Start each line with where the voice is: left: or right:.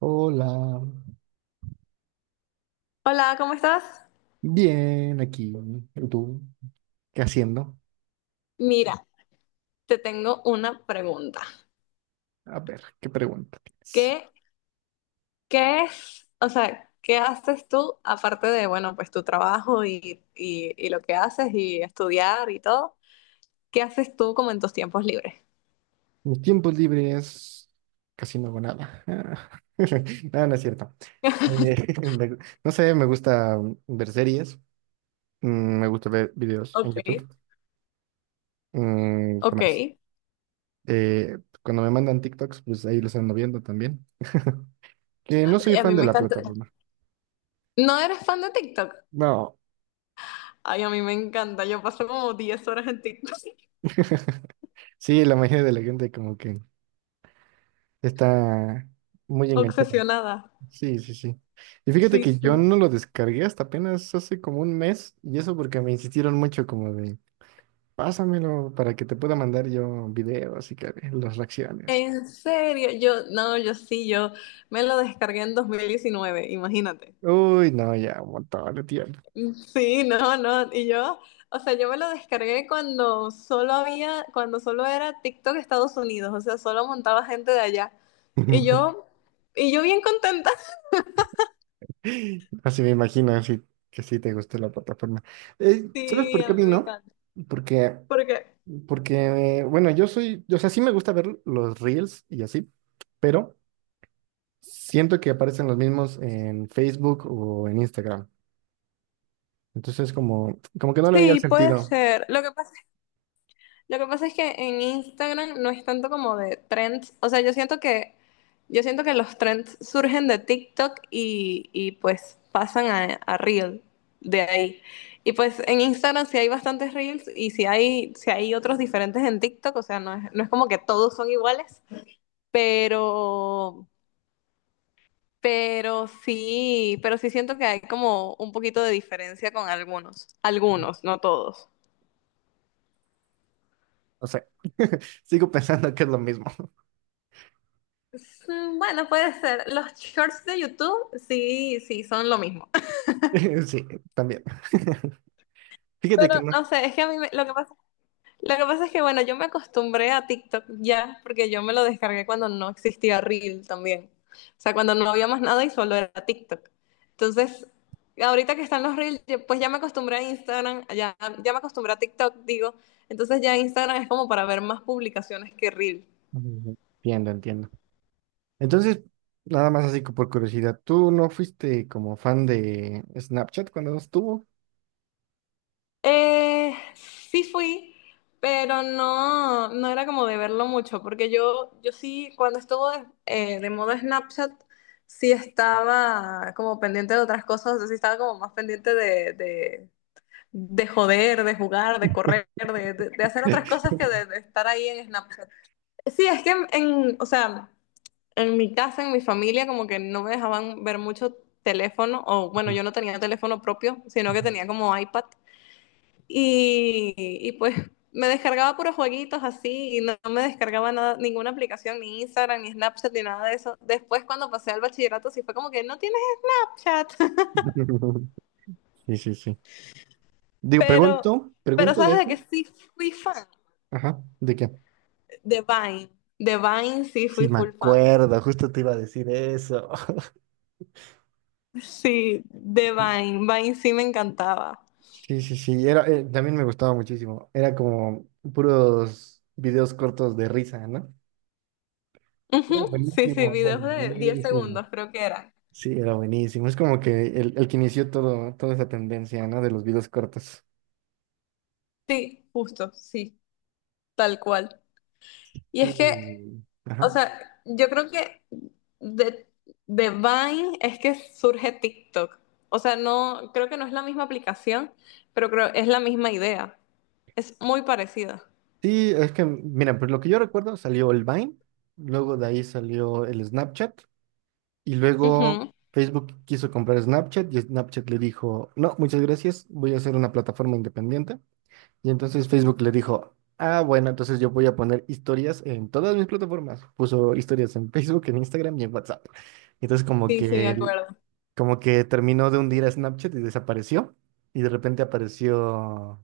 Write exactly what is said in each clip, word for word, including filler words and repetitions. right: Hola,
left: Hola, ¿cómo estás?
right: bien aquí. ¿Y tú? ¿Qué haciendo?
left: Mira, te tengo una pregunta.
right: A ver, ¿qué pregunta tienes?
left: ¿Qué, qué es, o sea, qué haces tú aparte de, bueno, pues tu trabajo y, y, y lo que haces y estudiar y todo? ¿Qué haces tú como en tus tiempos libres?
right: Mis tiempos libres, casi no hago nada. Ah, no, no es cierto. Eh, me- no sé, me gusta ver series, mm, me gusta ver videos en
left: Ok,
right: YouTube. Mm, ¿qué
left: ok.
right: más?
left: Y
right: Eh, cuando me mandan TikToks, pues ahí los ando viendo también. Que no soy
left: a
right: fan
left: mí
right: de
left: me
right: la
left: encanta.
right: plataforma.
left: ¿No eres fan de TikTok?
right: No.
left: Ay, a mí me encanta. Yo paso como diez horas en TikTok.
right: Sí, la mayoría de la gente como que está muy enganchada.
left: Obsesionada.
right: Sí, sí, sí. Y fíjate
left: Sí,
right: que yo
left: sí.
right: no lo descargué hasta apenas hace como un mes, y eso porque me insistieron mucho como de, pásamelo para que te pueda mandar yo videos y que ve las reacciones.
left: En serio, yo, no, yo sí, yo me lo descargué en dos mil diecinueve. Imagínate.
right: Uy, no, ya, un montón de tiempo.
left: Sí, no, no. Y yo, o sea, yo me lo descargué cuando solo había, cuando solo era TikTok Estados Unidos, o sea, solo montaba gente de allá. Y yo, y yo bien contenta.
right: Así me imagino, así que sí te gustó la plataforma. Eh, ¿sabes
left: Sí,
right: por qué
left: a
right: a
left: mí
right: mí
left: me
right: no?
left: encanta.
right: Porque,
left: Porque
right: porque, bueno, yo soy, o sea, sí me gusta ver los reels y así, pero siento que aparecen los mismos en Facebook o en Instagram. Entonces, como, como que no le veía el
left: sí, puede
right: sentido.
left: ser. Lo que pasa Lo que pasa es que en Instagram no es tanto como de trends. O sea, yo siento que, yo siento que los trends surgen de TikTok y, y pues pasan a, a Reel de ahí. Y pues en Instagram sí hay bastantes Reels y sí hay, sí hay otros diferentes en TikTok. O sea, no es, no es como que todos son iguales, pero, pero sí, pero sí siento que hay como un poquito de diferencia con algunos. Algunos, no todos.
right: O sea, sigo pensando que es lo mismo.
left: Mm, Bueno, puede ser. Los shorts de YouTube, sí, sí, son lo mismo.
right: Sí, también. Fíjate
left: Pero
right: que no.
left: no sé, es que a mí me- lo que pasa, lo que pasa es que, bueno, yo me acostumbré a TikTok ya, porque yo me lo descargué cuando no existía Reel también. O sea, cuando no había más nada y solo era TikTok. Entonces, ahorita que están los Reels, yo- pues ya me acostumbré a Instagram, ya, ya me acostumbré a TikTok, digo. Entonces ya Instagram es como para ver más publicaciones que Reel.
right: Mm, entiendo, entiendo. Entonces, nada más así por curiosidad, ¿tú no fuiste como fan de Snapchat cuando no estuvo?
left: Eh, sí fui, pero no, no era como de verlo mucho, porque yo, yo sí, cuando estuvo de, eh, de moda Snapchat, sí estaba como pendiente de otras cosas, o sea, sí estaba como más pendiente de, de, de, joder, de jugar, de correr, de, de- de hacer otras cosas que de, de estar ahí en Snapchat. Sí, es que en, en- o sea, en mi casa, en mi familia, como que no me dejaban ver mucho teléfono, o bueno,
right: Ujú.
left: yo no tenía teléfono propio, sino que tenía como iPad. Y, y pues me descargaba puros jueguitos así y no, no me descargaba nada, ninguna aplicación, ni Instagram, ni Snapchat, ni nada de eso. Después cuando pasé al bachillerato sí fue como que no tienes Snapchat.
right: Sí, sí, sí. Digo,
left: pero,
right: pregunto,
left: pero
right: pregunto de
left: sabes de
right: eso.
left: que sí fui fan
right: Ajá, ¿de qué?
left: de Vine. De Vine sí
right: Sí,
left: fui
right: me
left: full fan.
right: acuerdo, justo te iba a decir eso.
left: Sí, de Vine. Vine sí me encantaba.
right: Sí, sí, sí, era, eh, también me gustaba muchísimo. Era como puros videos cortos de risa, ¿no? Era
left: Ujú, sí, sí,
right: buenísimo, era
left: videos de diez
right: buenísimo.
left: segundos creo que era.
right: Sí, era buenísimo. Es como que el, el que inició todo, toda esa tendencia, ¿no? De los videos cortos.
left: Sí, justo, sí, tal cual. Y
right: Sí.
left: es que O
right: Ajá.
left: sea, yo creo que de, de Vine es que surge TikTok. O sea, no, creo que no es la misma aplicación, pero creo es la misma idea. Es muy parecida.
right: Sí, es que, mira, pues lo que yo recuerdo salió el Vine, luego de ahí salió el Snapchat, y luego
left: Ujú.
right: Facebook quiso comprar Snapchat y Snapchat le dijo, no, muchas gracias, voy a hacer una plataforma independiente. Y entonces Facebook le dijo, ah, bueno, entonces yo voy a poner historias en todas mis plataformas. Puso historias en Facebook, en Instagram y en WhatsApp. Entonces como
left: Sí, sí, me
right: que, el-
left: acuerdo.
right: como que terminó de hundir a Snapchat y desapareció. Y de repente apareció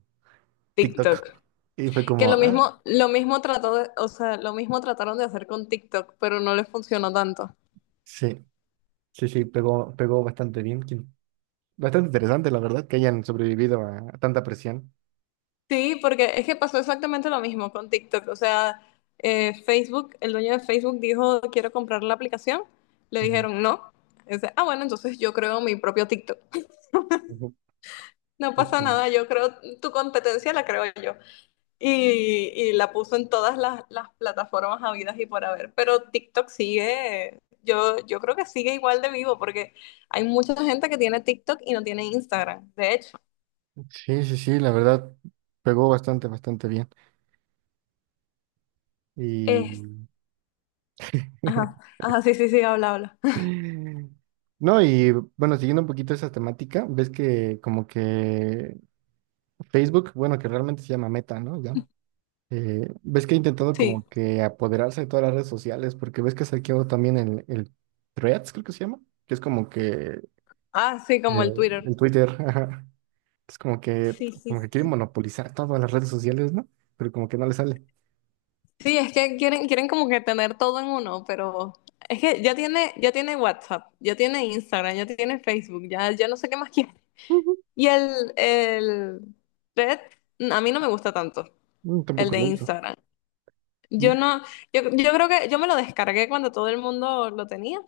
right: TikTok.
left: TikTok.
right: Y fue
left: Que
right: como,
left: lo
right: ah,
left: mismo, lo mismo trató de- O sea, lo mismo trataron de hacer con TikTok, pero no les funcionó tanto.
right: sí, sí, sí, pegó, pegó bastante bien. Quien- Bastante interesante, la verdad, que hayan sobrevivido a, a tanta presión.
left: Sí, porque es que pasó exactamente lo mismo con TikTok. O sea, eh, Facebook, el dueño de Facebook dijo, quiero comprar la aplicación. Le
right: Ujú,
left: dijeron no. Dice, ah, bueno, entonces yo creo mi propio TikTok.
right: ujú,
left: No pasa
right: justamente.
left: nada, yo creo, tu competencia la creo yo. Y, y la puso en todas las, las plataformas habidas y por haber. Pero TikTok sigue, yo, yo creo que sigue igual de vivo, porque hay mucha gente que tiene TikTok y no tiene Instagram, de hecho.
right: Sí, sí, sí, la verdad, pegó bastante, bastante bien. Y
left: Es, ajá, ajá, sí, sí, sí, habla, habla.
right: no, y bueno, siguiendo un poquito esa temática, ves que como que Facebook, bueno, que realmente se llama Meta, ¿no? Ya. Eh, ves que ha intentado
left: Sí.
right: como que apoderarse de todas las redes sociales, porque ves que saqueó también el, el Threads, creo que se llama, que es como que
left: Ah, sí, como
right: eh,
left: el Twitter.
right: el Twitter, ajá. Es como que,
left: Sí, sí,
right: como que quiere
left: sí.
right: monopolizar todas las redes sociales, ¿no? Pero como que no le sale.
left: Sí, es que quieren, quieren como que tener todo en uno, pero es que ya tiene, ya tiene WhatsApp, ya tiene Instagram, ya tiene Facebook, ya, ya no sé qué más quiere.
right: Ujú.
left: Y el, el Red, a mí no me gusta tanto,
right: Mm,
left: el
right: tampoco
left: de
right: lo uso.
left: Instagram. Yo no, yo, yo creo que yo me lo descargué cuando todo el mundo lo tenía,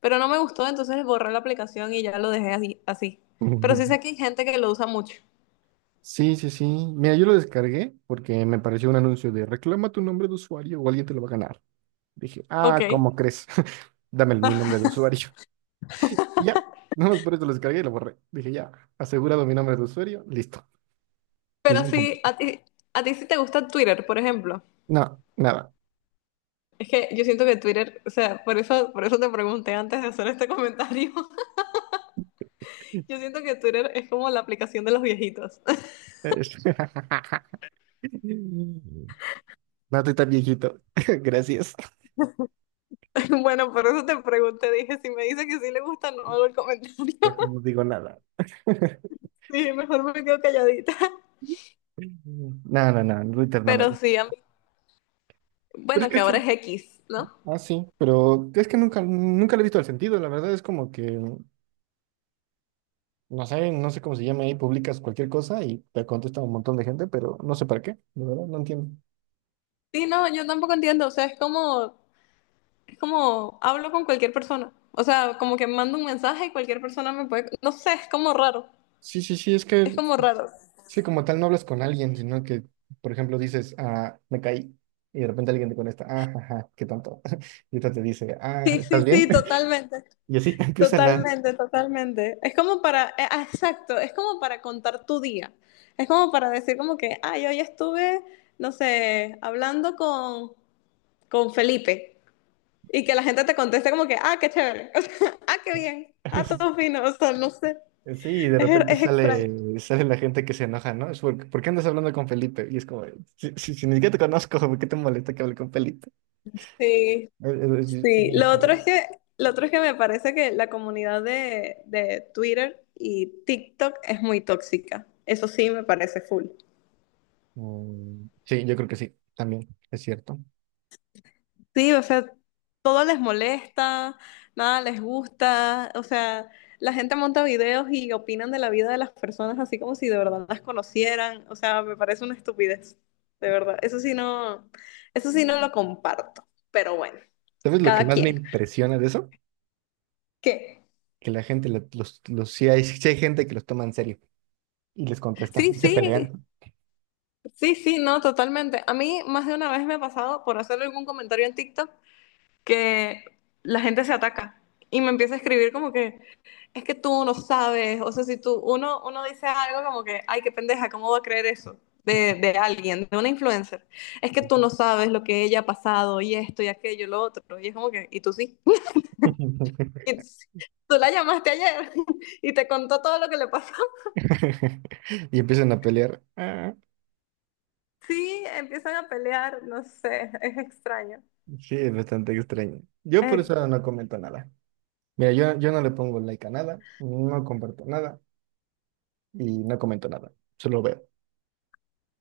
left: pero no me gustó, entonces borré la aplicación y ya lo dejé así, así. Pero sí sé que hay gente que lo usa mucho.
right: Sí, sí, sí. Mira, yo lo descargué porque me pareció un anuncio de reclama tu nombre de usuario o alguien te lo va a ganar. Dije, ah,
left: Ok.
right: ¿cómo crees? Dame el- mi nombre de usuario. Y ya, nada más por eso lo descargué y lo borré. Dije, ya, asegurado mi nombre de usuario, listo.
left: Pero
right: Misión
left: sí,
right: cumplida.
left: a ti, a ti sí te gusta Twitter, por ejemplo.
right: No, nada.
left: Es que yo siento que Twitter, o sea, por eso, por eso te pregunté antes de hacer este comentario.
right: Es-
left: Yo siento que Twitter es como la aplicación de los viejitos.
right: no estoy tan viejito. Gracias.
left: Bueno, por eso te pregunté, dije, si me dice que sí le gusta, no hago el comentario.
right: Deja, no digo nada.
left: Sí, mejor me quedo calladita.
right: No, no, no, Twitter no me
left: Pero
right: gusta.
left: sí, a mí-
right: Pero es
left: bueno,
right: que
left: que
right: sí.
left: ahora es X, ¿no?
right: Ah, sí, pero es que nunca, nunca le he visto el sentido. La verdad es como que. No sé, no sé cómo se llama ahí, publicas cualquier cosa y te contesta un montón de gente, pero no sé para qué, de verdad, no entiendo.
left: Sí, no, yo tampoco entiendo, o sea, es como, es como, hablo con cualquier persona. O sea, como que mando un mensaje y cualquier persona me puede, no sé, es como raro.
right: Sí, sí, sí, es
left: Es
right: que,
left: como raro.
right: sí, como tal no hablas con alguien, sino que, por ejemplo, dices, ah, me caí, y de repente alguien te contesta, ah, ajá, qué tonto. Y otra te dice, ah,
left: Sí,
right: ¿estás
left: sí,
right: bien?
left: sí, totalmente.
right: Y así empiezan a...
left: Totalmente, totalmente. Es como para, eh, ah, exacto, es como para contar tu día. Es como para decir como que, ay, hoy estuve, no sé, hablando con, con Felipe, y que la gente te conteste como que, ah, qué chévere, o sea, ah, qué bien, ah, todo fino, o sea, no sé,
right: Sí, y de
left: es,
right: repente
left: es extraño.
right: sale, sale la gente que se enoja, ¿no? Es porque, ¿por qué andas hablando con Felipe? Y es como, si, si- si ni siquiera te conozco, ¿por qué te molesta que hable con Felipe?
left: Sí,
right: Es, es- es
left: sí.
right: bien
left: Lo otro
right: extraño.
left: es que, lo otro es que me parece que la comunidad de, de Twitter y TikTok es muy tóxica. Eso sí me parece full.
right: Mm, sí, yo creo que sí, también es cierto.
left: Sí, o sea, todo les molesta, nada les gusta, o sea, la gente monta videos y opinan de la vida de las personas así como si de verdad las conocieran, o sea, me parece una estupidez, de verdad. Eso sí no, eso sí no lo comparto, pero bueno,
right: ¿Sabes lo que
left: cada
right: más me
left: quien.
right: impresiona de eso?
left: ¿Qué?
right: Que la gente, la- los, los, sí hay, sí hay gente que los toma en serio y les contesta,
left: Sí,
right: y se
left: sí,
right: pelean.
left: sí, sí, no, totalmente. A mí más de una vez me ha pasado por hacer algún comentario en TikTok que la gente se ataca y me empieza a escribir como que es que tú no sabes, o sea, si tú uno uno dice algo como que, ay, qué pendeja, ¿cómo va a creer eso? De, de alguien, de una influencer. Es que tú no sabes lo que ella ha pasado y esto y aquello y lo otro. Y es como que, y tú sí. Y tú sí. Tú la llamaste ayer y te contó todo lo que le pasó.
right: Y empiezan a pelear. Ah,
left: Sí, empiezan a pelear, no sé, es extraño.
right: sí, es bastante extraño. Yo por
left: Es
right: eso no comento nada. Mira, yo, yo no le pongo like a nada, no comparto nada y no comento nada, solo veo.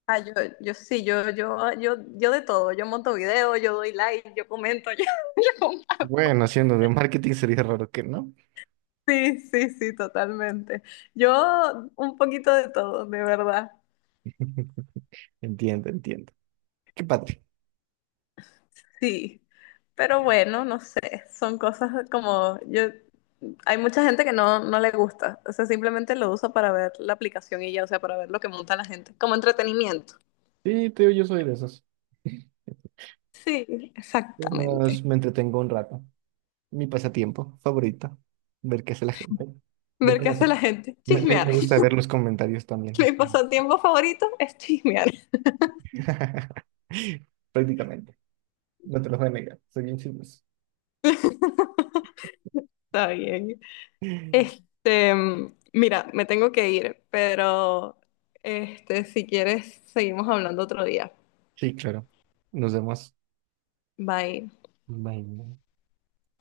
left: Ah, yo, yo sí, yo, yo, yo, yo de todo, yo monto videos, yo doy like, yo comento, yo, yo comparto.
right: Bueno, haciendo de marketing sería raro que no.
left: Sí, sí, sí, totalmente. Yo un poquito de todo, de verdad,
right: Entiendo, entiendo. Qué padre.
left: sí. Pero bueno, no sé, son cosas como yo, hay mucha gente que no, no le gusta, o sea, simplemente lo usa para ver la aplicación y ya, o sea, para ver lo que monta la gente, como entretenimiento.
right: Sí, te digo, yo soy de esos.
left: Sí,
right: Y
left: exactamente.
right: nos- me entretengo un rato. Mi pasatiempo favorito, ver qué hace la gente, ver
left: Ver qué
right: cómo se...
left: hace la gente,
right: Me, me- me
left: chismear.
right: gusta ver los comentarios también, es
left: Mi
right: como-
left: pasatiempo favorito es chismear.
right: prácticamente. No te lo voy a negar, soy bien chismoso.
left: Está bien. Este, mira, me tengo que ir, pero este, si quieres, seguimos hablando otro día.
right: Sí, claro. Nos vemos.
left: Bye.
right: Bye.